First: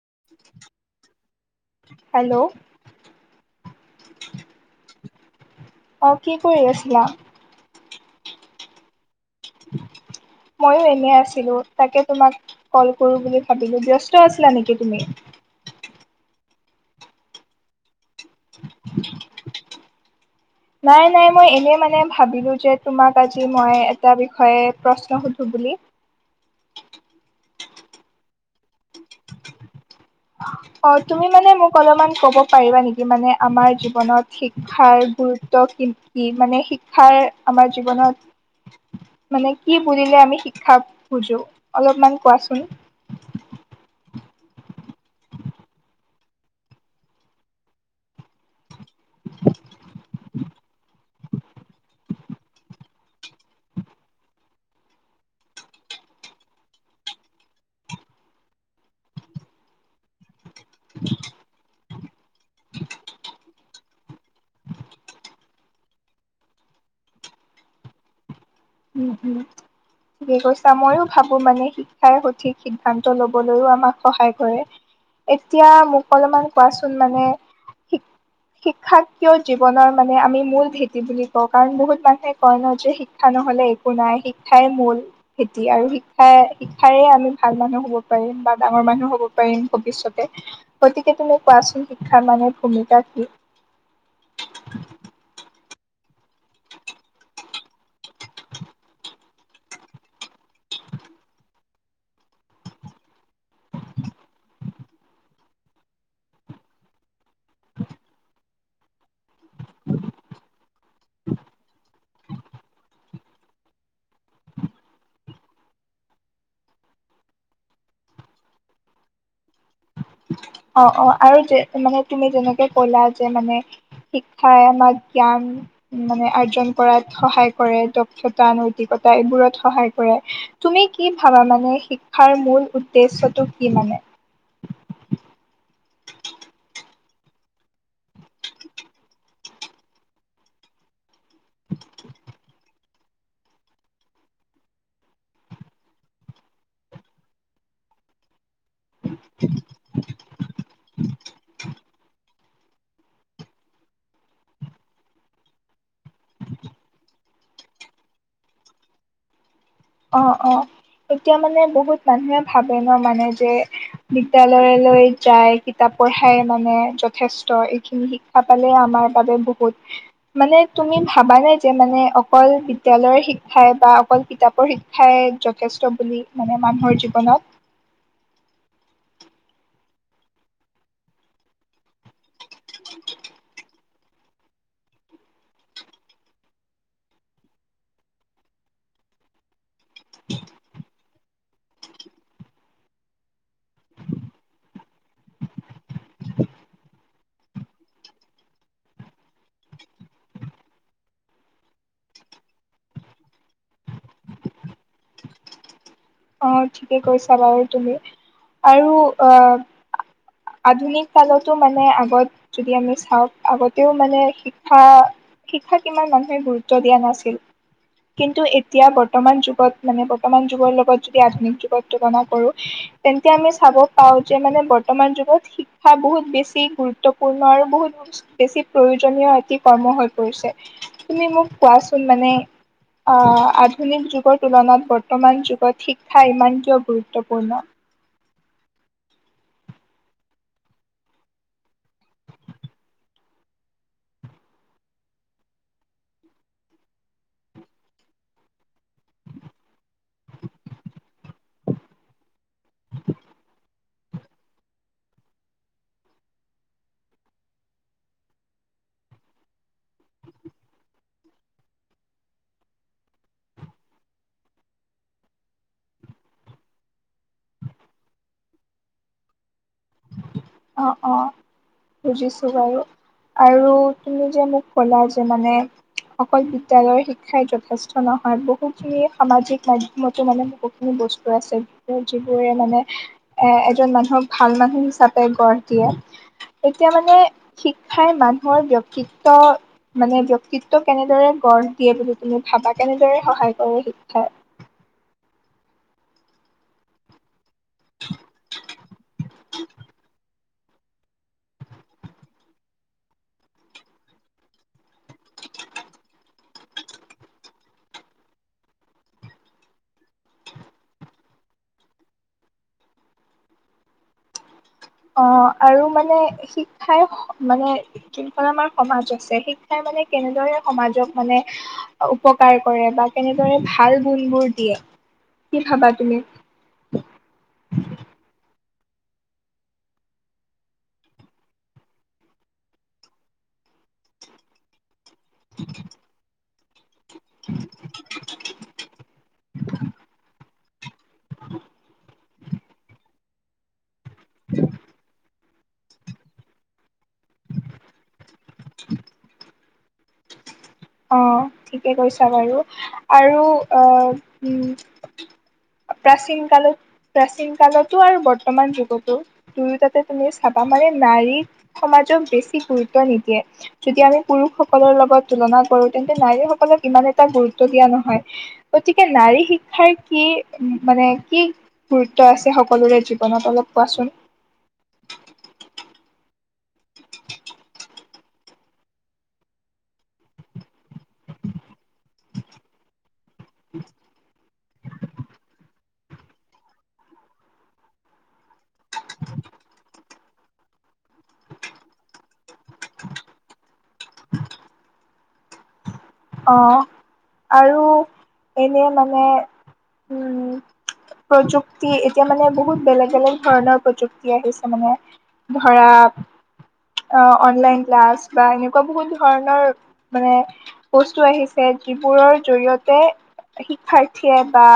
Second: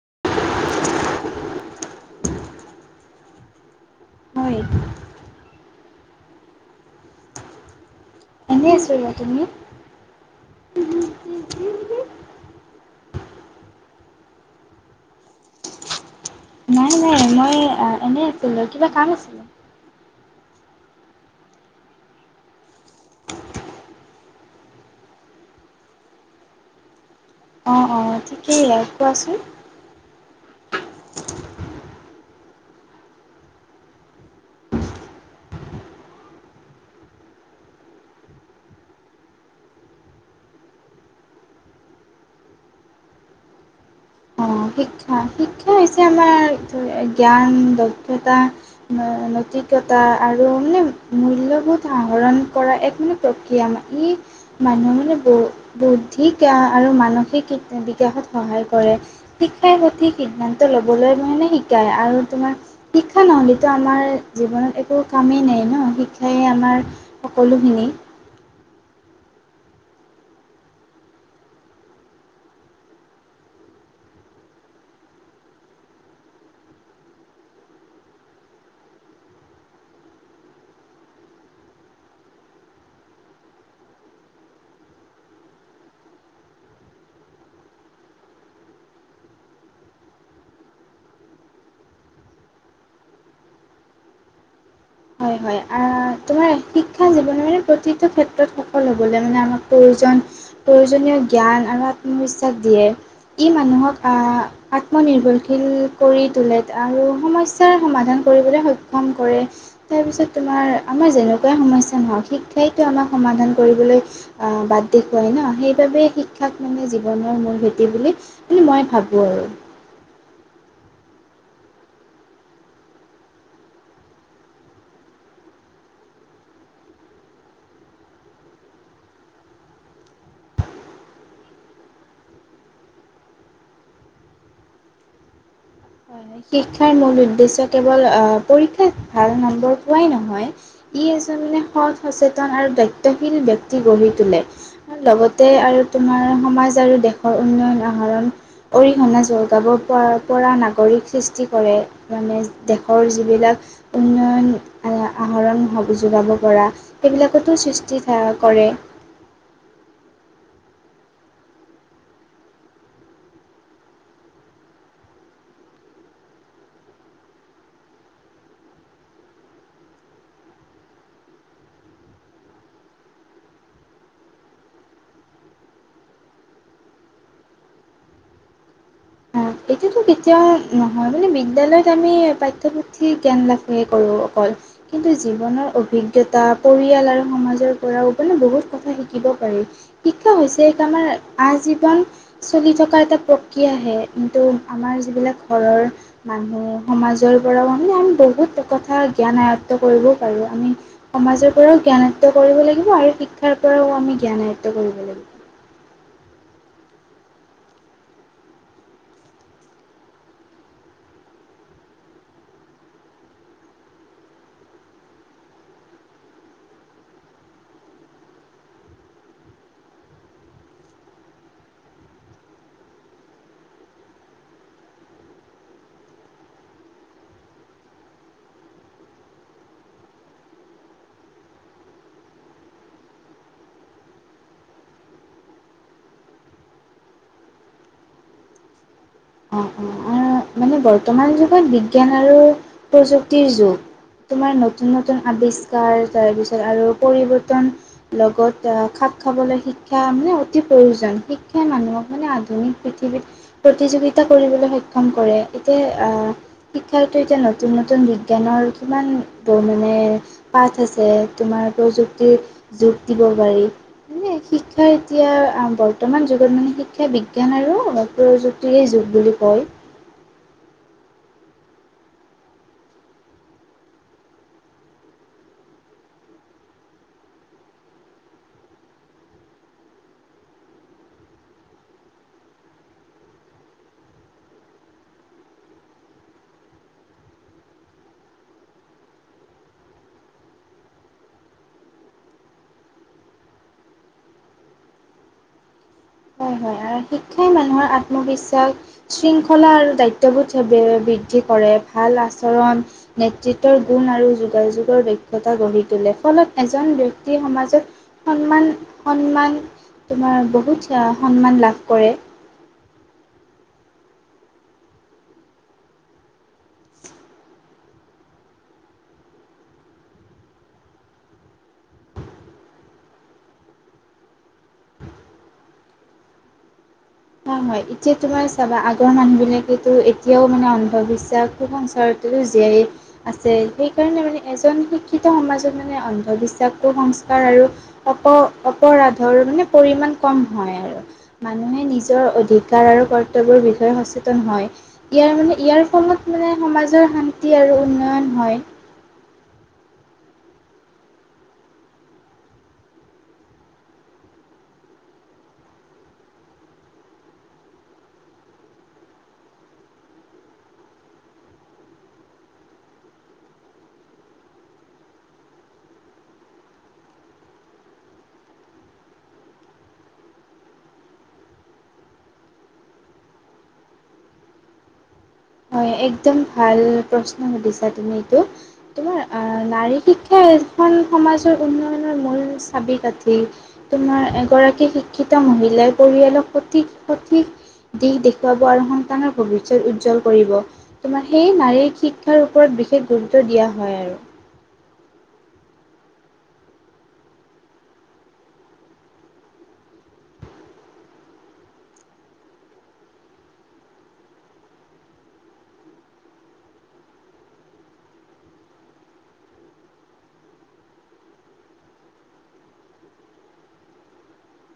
[inaudible] Hello হয়। অ', কি কৰি আছিলা? এনেই আছো। মইো এনেই আছিলো তাকে তোমাক কল- কৰো বুলি ভাবিলো ব্যস্ত আছিলা নেকি তুমি নাই-নাই মই এনেই আছিলো। কিবা কাম আছিল? নাই-নাই মই এনে মানে ভাবিলো যে তোমাক আজি মই এটা বিষয়ে প্ৰশ্ন সুধো লি অ-অ ঠিকেই আৰু কোৱাচোন। অ [inaudible] অ', তুমি মানে মোক অলপমান ক'ব পাৰিবা নেকি? মানে আমাৰ জীৱনত শিক্ষাৰ গুৰুত্ব কি-কি মানে শিক্ষাৰ আমাৰ জীৱনত মানে কি বুলিলে আমি শিক্ষা বুজো? অলপমান কোৱাচোন। অ শিক্ষা শিক্ষা হৈছে আমাৰ জ্ঞান দক্ষতা নৈতিক্ঞতা আৰু মানে [unintelligible] বহুত আহ ৰণ কৰা এক মানে প্ৰক্ৰিয়া ই মানুহ মানে ব বৌদ্ধিক আৰু ম মানসিক বিকাশত সহায় কৰে শিক্ষাৰ সঠিক সিদ্ধান্ত ল'বলৈ মানে শিকায় আৰু তোমাৰ শিক্ষা নহ'লেতো আমাৰ জীৱনত একো কামেই নাই, ন শিক্ষাই আমাৰ সকলোখিনি [inaudible] উম হুম। ঠিকে কৈছা ময়ো ভাবো মানে শিক্ষাই সঠিক সিদ্ধান্ত লবলৈও আমাক সহায় কৰে। এতিয়া মোক অলপমান কোৱাচোন মানে শিক্ষাক কিয় জীৱনৰ মানে আমি মূল ভেটি বুলি কও কাৰণ বহুত মানুহে কয় ন যে শিক্ষা নহয নহলে একো নাই শিক্ষাই মূল খেতি আৰু শিক্ষাই শিক্ষাৰে আমি ভাল মানুহ হ'ব পাৰিম। বা ডাঙৰ মানুহ হ'ব পাৰিম ভৱিষ্যতে গতিকে তুমি কোৱাচোন শিক্ষাৰ মানে ভূমিকা কি? [unintelligible] হয় - হয় তোমাৰ শিক্ষা জীৱনৰে প্ৰতিটো ক্ষেত্ৰত সফল হবলে মানে আমাক প্ৰয়োজন প্ৰয়োজনীয় জ্ঞান আৰু আত্মবিশ্বাস দিয়ে। ই মানুহক আ আত্মনিৰ্ভৰশীল কৰি তোলে আৰু সম স্যাৰ সমাধান কৰিবলৈ সক্ষম কৰে। তাৰপিছত তোমাৰ আমাৰ যেনেকুৱাই সমস্যা নহওক শিক্ষাইতো আমাক সমাধান কৰিবলৈ বাত অ, দেখুৱাই না সেইবাবেই শিক্ষাক মানে জীৱনৰ মূল ভেটি বুলি মানে মই ভাবোঁ আৰু। অ - অ আৰু যে মানে তুমি যেনেকে কলা যে মানে। শিক্ষাই আমাক জ্ঞান মানে আৰ্জন কৰাত সহায় কৰে দক্ষতা নৈতিকত টাইবোৰত সহায় কৰে তুমি কি ভাবা মানে শিক্ষাৰ মূল উদ্দেশ্যটো কি মানে? [inaudible] শিক্ষাৰ মূল উদ্দেশ্য কেৱল পৰীক্ষাত ভাল নম্বৰ পোৱাই নহয়, ই তাৰমানে সৎ, সচেতন আৰু দায়িত্বশীল ব্যক্তি গঢ়ি তোলে লগতে আৰু তোমাৰ সমাজ আৰু দেশৰ উন্নয়ন আহৰণ অৰিহণা যোগাব পৰা পৰা নাগৰিক সৃষ্টি কৰে মানে। দেশৰ যিবিলাক উন্নয়ন এয়া আহৰণ হবি যোৰাব পৰা সেইবিলাক তাতো সৃষ্টি থাহ কৰে। অ - অ এতিয়া মানে বহুত মানুহে ভাবে ন মানে যে বিদ্য়ালয়লৈ যাই কিতাপ পঢ়াই মানে যথেষ্ট এইখিনি শিক্ষা পালে আমাৰ মানে তুমি ভাবা নাই যে মানে অকল বিদ্যালয়ৰ শিক্ষাই বা অকল কিতাপৰ শিক্ষাই যথেষ্ট বুলি মানে মানুহৰ জীৱনত? অঁ এইটোতো কেতিয়াও নহয় মানে বিদ্যালয়ত আমি পাঠ্যপুথিৰ জ্ঞান লাভ হে কৰো অকল কিন্তু জীৱনৰ অভিজ্ঞতা পৰিয়াল আৰু সমাজৰ পৰাও মানে বহুত কথা শিকিব পাৰি। শিক্ষা হৈছে এক আমাৰ আজীৱন চলি থকা এটা প্ৰক্ৰিয়াহে কিন্তু আমাৰ যিবিলাক ঘৰৰ মানুহ সমাজৰ পৰাও মানে আমি বহুত কথা জ্ঞান আয়ত্ব কৰিবও পাৰো আমি সমাজৰ পৰাও জ্ঞান আয়ত্ব কৰিব লাগিব আৰু শিক্ষাৰ পৰাও আমি জ্ঞান আয়ত্ব কৰিব লাগিব। [unintelligible] অ, ঠিকে কৈছা বাৰু তুমি আৰু আহ আধুনিক কালতো মানে আগত যদি আমি চাওক আগতেও মানে শিক্ষা শিক্ষাক ইমান মানুহে গুৰুত্ব দিয়া নাছিল। কিন্তু এতিয়া বৰ্তমান যুগত মানে বৰ্তমান যুগৰ লগত যদি আধুনিক যুগত তুলনা কৰো তেন্ত আমি চাব পাওঁ যে মানে বৰ্তমান যুগত শিক্ষা বহুত বেছি গুৰুত্বপূৰ্ণ আৰু বহুত বেছি প্ৰয়োজনীয় এটি কৰ্ম হৈ পৰিছে। তুমি মোক কোৱাচোন মানে অ, আধুনিক যুগৰ তুলনাত বৰ্তমান যুগত শিক্ষা ইমান কিয় গুৰুত্বপূৰ্ণ। অ - অ মানে বৰ্তমান যুগত বিজ্ঞান আৰু প্ৰযুক্তিৰ যুগ। তোমাৰ নতুন - নতুন আৱিষ্কাৰ তাৰপিছত আৰু পৰিৱৰ্তন লগত খাপ খাবলে শিক্ষা অ, মানে অতি প্ৰয়োজন শিক্ষাই মানুহক মানে আধুনিক পৃথিৱীত প্ৰতিযোগি তা কৰিবলৈ সক্ষম কৰে এতিয়া শিক্ষাটো এতিয়া নতুন- নতুন বিজ্ঞানৰ কিমান মানে পাঠ আছে, তোমাৰ প্ৰযুক্তি যোগ দিব পাৰি। মানে শিক্ষা এতিয়া বৰ্তমান যুগত মানে শিক্ষা বিজ্ঞান আৰু প্ৰযুক্তিৰে যুগ বুলি কয় অ অ বুজিছো বাৰু৷ আৰু তুমি যে মোক কলা যে মানে? অকল বিদ্যালয়ৰ শিক্ষাই যথেষ্ট নহয়৷ বহুখিনি সামাজিক মাধ্যমতো মানে বহুখিনি বস্তু আছে যিবোৰে মানে এ এজন মানুহক ভাল মানুহ হিচাপে গঢ় দিয়ে৷ এতিয়া মানে শিক্ষাই মানুহৰ ব্যক্তিত্ব মানে ব্যক্তিত্ব কেনেদৰে গঢ় দিয়ে বুলি তুমি ভাবা? কেনেদৰে সহায় কৰে শিক্ষাই? হয় হয় শিক্ষাই মানুহৰ আত্মবিশ্বাস, শৃংখলা আৰু দায়িত্ববোধ বৃদ্ধি কৰে ভাল আচৰণ, নেতৃত্বৰ গুণ আৰু যোগাযোগৰ দক্ষতা গঢ়ি তোলে৷ ফলত এজন ব্যক্তি সমাজত সন্মান সন্মান তোমাৰ বহুত সন্মান লাভ কৰে৷ অ আৰু মানে শিক্ষাই মানে যোনখন আমাৰ সমাজ আছে শিক্ষাই মানে মানে কেনেদৰে সমাজক মানে উপকাৰ কৰে? বা কেনেদৰে ভাল গুণবোৰ দিয়ে? কি খাবা তুমি? চোবা আগৰ মানুহবিলাকেতো এতিয়াও মানে অন্ধবিশ্বাস, কুসংস্কাৰতে জীয়াই আছে৷ সেইকাৰণে মানে এজন শিক্ষিত সমাজত মানে অন্ধবিশ্বাস, কুসংস্কাৰ আৰু অপ অপৰাধৰ মানে পৰিমান কম হয় আৰু মানুহে নিজ ৰ অধিকাৰ আৰু কৰ্তব্যৰ বিষয়ে সচেতন হয়৷ ইয়াৰ মানে ইয়াৰ ফলত মানে সমাজৰ শান্তি আৰু উন্নয়ন হয়৷ অ ঠিকে কৈছা বাৰু আৰু প্ৰাচীন কালত প্ৰাচীন কালতো আৰু বৰ্তমান যুগতো দুয়োটাতে তুমি চাবা মানে নাৰী সমাজক বেছি গুৰুত্ব নিদিয়ে যদি আমি পুৰুষসকলৰ লগত তুলনাত কৰো তেন্তে নাৰীসকলক ইমান এটা গুৰুত্ব দিয়া নহয় গতিকে নাৰী শিক্ষাৰ কি মানে কি গুৰুত্ব আছে সকলোৰে জীৱনত অলপ কোৱাচোন? হয় একদম ভাল প্ৰশ্ন সুধিছা তুমি এইটো৷ তোমাৰ অ নাৰী শিক্ষাই এখন সমাজৰ উন্নয়নৰ মূল চাবি কাঠি৷ তোমাৰ এগৰাকী শিক্ষিত মহিলাই পৰিয়ালক সঠিক সঠিক দিশ দেখুৱাব আৰু সন্তানৰ ভৱিষ্যত উজ্জ্বল কৰিব৷তোমাৰ সেয়ে নাৰীৰ শিক্ষাৰ ওপৰত বিশেষ গুৰুত্ব দিয়া হয় আৰু৷ অঁ আৰু এনেই মানে প্ৰযুক্তি এতিয়া মানে বহুত বেলেগ বেলেগ ধৰণৰ প্ৰযুক্তি আহিছে মানে, ধৰা অনলাইন ক্লাছ বা এনেকুৱা বহুত ধৰণৰ মানে বস্তু আহিছে যিবোৰৰ জৰিয়তে শিক্ষাৰ্থীয়ে বা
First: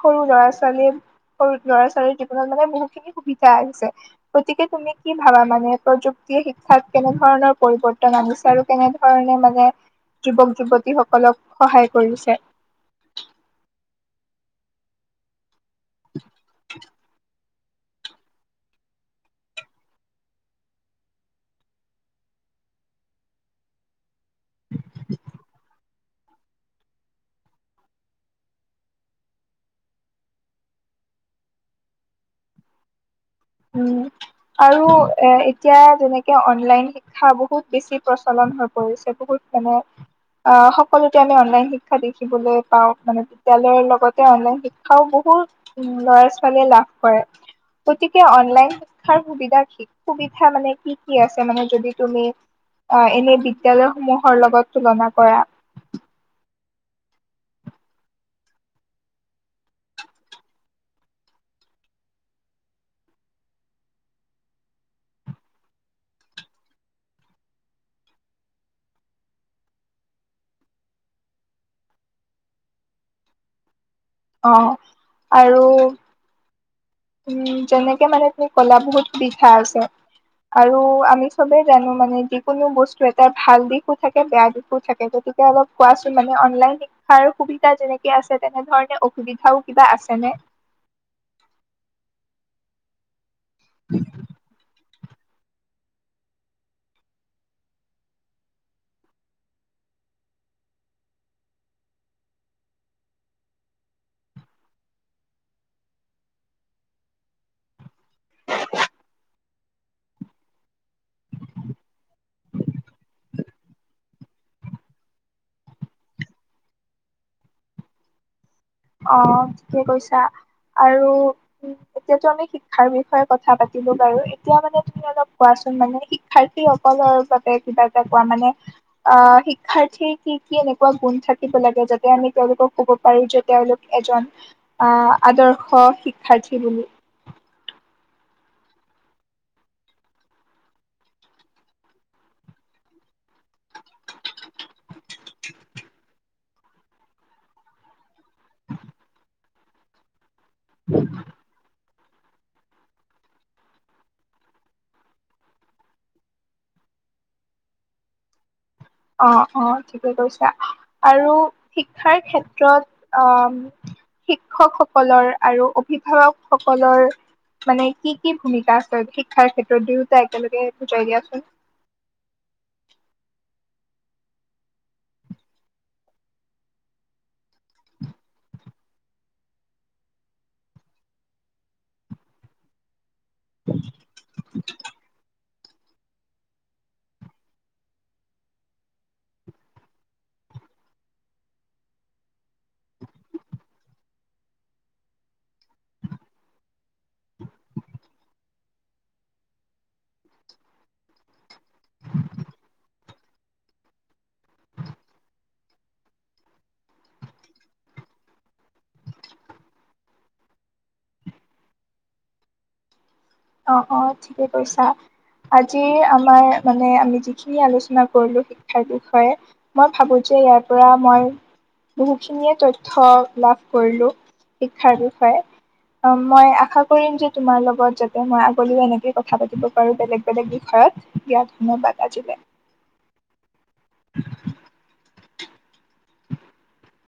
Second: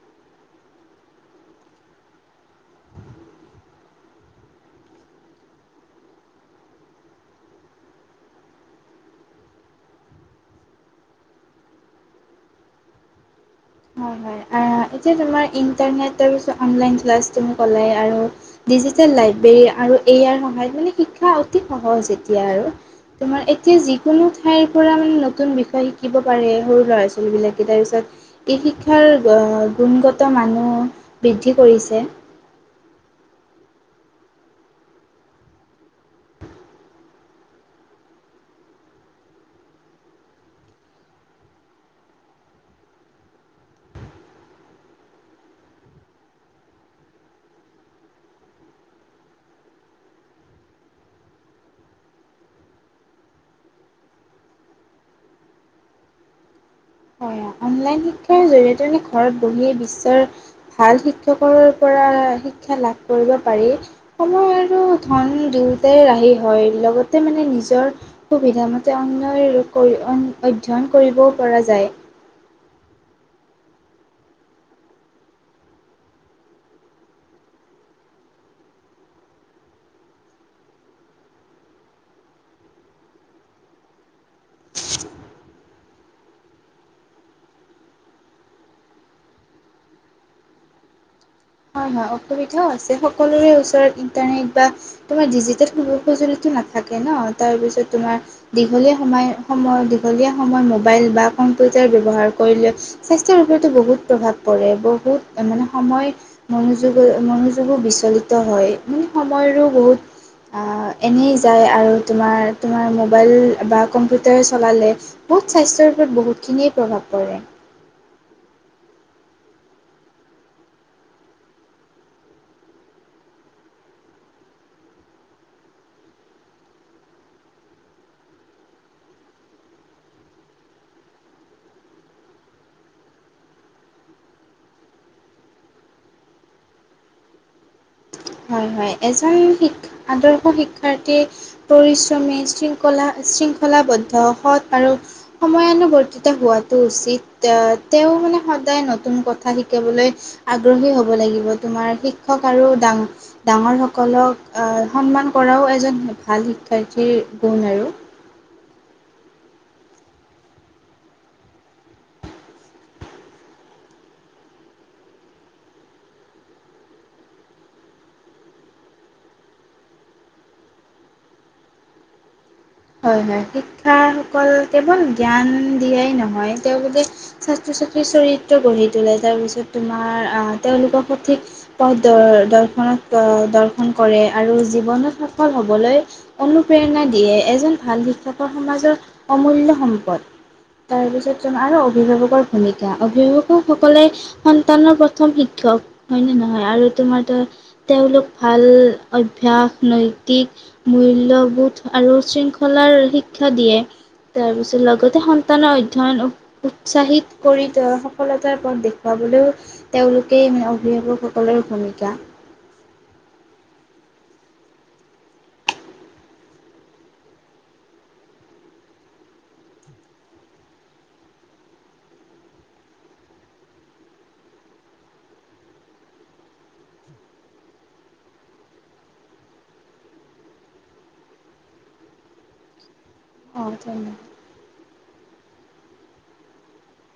সৰু ল'ৰা ছোৱালীয়ে সৰু ল'ৰা ছোৱালীৰ জীৱনত মানে বহুতখিনি সুবিধা আহিছে৷ গতিকে তুমি কি ভাবা মানে প্ৰযুক্ শিক্ষাত কেনেধৰণৰ পৰিৱৰ্তন আনিছে আৰু কেনেধৰণে মানে যুৱক যুৱতীসকলক সহায় কৰিছে? হয় হয় এতিয়া তোমাৰ ইণ্টাৰনেটৰ আৰু অনলাইন ক্লাছ তুমি কলে আৰু ডিজিটেল লাইব্ৰেৰী আৰু এ আই ৰ সহায়ত মানে শিক্ষা অতি সহজ এতিয়া আৰু৷ তোমাৰ এতিয়া যিক কোনো ঠাইৰ পৰা মানে নতুন বিষয় শিকিব পাৰে সৰু ল'ৰা ছোৱালীবিলাকে৷তাৰপিছত এই শিক্ষা ৰ গুণগত মানো বৃদ্ধি কৰিছে৷ উম আৰু এ এতিয়া যেনেকে অনলাইন শিক্ষা বহুত বেছি প্ৰচলন হৈ পৰিছে৷ বহুত মানে অ সকলোতে আমি অনলাইন শিক্ষা দেখিবলৈ পাওঁ৷ মানে বিদ্যালয়ৰ লগতে অনলাইন শিক্ষাও বহুত বহুত ল'ৰা ছোৱালীয়ে লাভ কৰে৷গতিক কে অনলাইন শিক্ষাৰ সুবিধা কি সুবিধা মানে কি কি আছে মানে যদি তুমি অ এনে বিদ্যালয়সমূহৰ লগত তুলনা কৰা৷ হয়, অনলাইন শিক্ষাৰ জৰিয়তেনে ঘৰত বহিয়ে বিশ্বৰ ভাল শিক্ষকৰ পৰা শিক্ষা লাভ কৰিব পাৰি সময় আৰু ধন দুয়োটাই ৰাহি হয় লগতে মানে নিজৰ সুবিধা মতে অন অধ্যয়ন কৰিব পৰা যায়। অ' আৰু উম, যেনেকে মানে তুমি কলা বহুত বিষাই আছে। আৰু আমি চবেই জানো মানে যিকোনো বস্তু এটা ভাল দিশো থাকে, বেয়া দিশো থাকে যদি অলপ কোৱাচোন মানে অনলাইন শিক্ষাৰ সুবিধা যেনেকে আছে, তেনেধৰণে অসুবিধাও কিবা আছেনে। [unintelligible] হয়-হয় অসুবিধাও আছে, সকলোৰে ওচৰত ইন্টাৰনেট বা তোমাৰ ডিজিটেল সু-সজুলি নাথাকে ন' তাৰপিছত তোমাৰ দীঘলে সময় সময় দীঘ দীঘলীয়া সময় মোবাইল বা কম্পিউটাৰ ব্যৱহাৰ কৰিলে স্বাস্থ্যৰ ওপৰতো বহুত প্ৰভাৱ পৰে বহুত বহুত মানে সময়। মনোযোগৰ মনোযোগো বিচলিত হয়, মানে সময়ৰো বহুত এনেই যায় আৰু তোমাৰ, তোমাৰ মোবাইল বা কম্পিউটাৰ চলালে। বহুত স্বাস্থ্যৰ ওপৰত বহুতখিনিয়ে প্ৰভাৱ পৰে। অ, ঠিকে কৈছা। আৰু উ এতিয়াতো আমি শিক্ষাৰ বিষয়ে কথা পাতিব পাৰো, এতিয়া মানে তুমি অলপ কোৱা মানে শিক্ষাৰ্থীসকলৰ বাবে কিবা এটা কোৱা মানে অ' শিক্ষাৰ্থী কি-কি এনেকুৱা গুণ থাকিব লাগে যাতে আমি তেওঁলোকক ক'ব পাৰো য'ত তেওঁলোক এজন আহ আদৰ্শ শিক্ষাৰ্থী বুলি হয়-হয় এজন শি আদৰ্শ শিক্ষাৰ্থীৰ পৰিশ্ৰমী শৃংখলা শৃংখলাবদ্ধ, সৎ আৰু সময়ানুবৰ্তিত হোৱাটো উচিত তেওঁ মানে সদায় নতুন কথা শিকাবলৈ আগ্ৰহী হ'ব লাগিব তোমাৰ শি শিক্ষক আৰু দাং ডাঙৰ সকলক আহ সন্মান কৰাও এজন ভাল শিক্ষাৰ্থীৰ গুণ আৰু [inaudible] অ', -অ' ঠিকে কৈছা আৰু শিক্ষাৰ ক্ষেত্ৰত আহ শিক্ষকসকলৰ আৰু অভিভাৱক সকলৰ। মানে কি, কি ভূমিকা আছে শিক্ষাৰ ক্ষেত্ৰত দুয়োটাই একেলগে বুজাই দিয়াচোন। [inaudible] হয়-হয় শিক্ষা সকল কেৱল জ্ঞান দিয়াই নহয় তেওঁলোকে চৰিত্ৰ গঢ়ি তোলে, তাৰ পিছত তোমাৰ আহ তেওঁলোকক সঠিক পথ দ-দৰ্শনত। দৰ্শন কৰে আৰু জীৱনত সফল হ'বলৈ অনুপ্ৰেৰণা দিয়ে। এজন ভাল শিক্ষকৰ সমাজৰ অমূল্য সম্পদ। তাৰপিছত যোন আৰু অভিভাৱকৰ ভূমিকা অভিভাৱকসকলে সন্তানৰ প্ৰথম শিক্ষা। ক হয়নে নহয় আৰু তোমাৰ তেওঁলোক ভাল অভ্যাস নৈতিক মূল্যবোধ আৰু শৃংখলাৰ শিক্ষা দিয়ে। তাৰ পিছত লগতে সন্তানৰ অধ্যয়ন উৎসাহিত কৰি ত সফলতাৰ পথ দেখুৱাব। হ'লেও তেওঁলোকে মানে অভিভাৱকসকলৰ ভূমিকা [unintelligible] অ', -অ ঠিকে কৈছা। আজিৰ আমাৰ মানে আমি যিখিনি আলোচনা কৰিলো শিক্ষাৰ বিষয়ে মই ভাবো যে ইয়াৰ পৰা মই বহুখিনিয়ে তথ্য লাভ কৰিলো শিক্ষাৰ বিষয়ে। অ' মই আশা কৰিম যে তোমাৰ লগত যাতে মই আগলৈও এনেকৈয়ে কথা পাতি পাৰো বেলেগ বেলেগ বিষয়ত দিয়া ধন্যবাদ আজিলৈ। [inaudible] অ ধন্যবাদ [inaudible]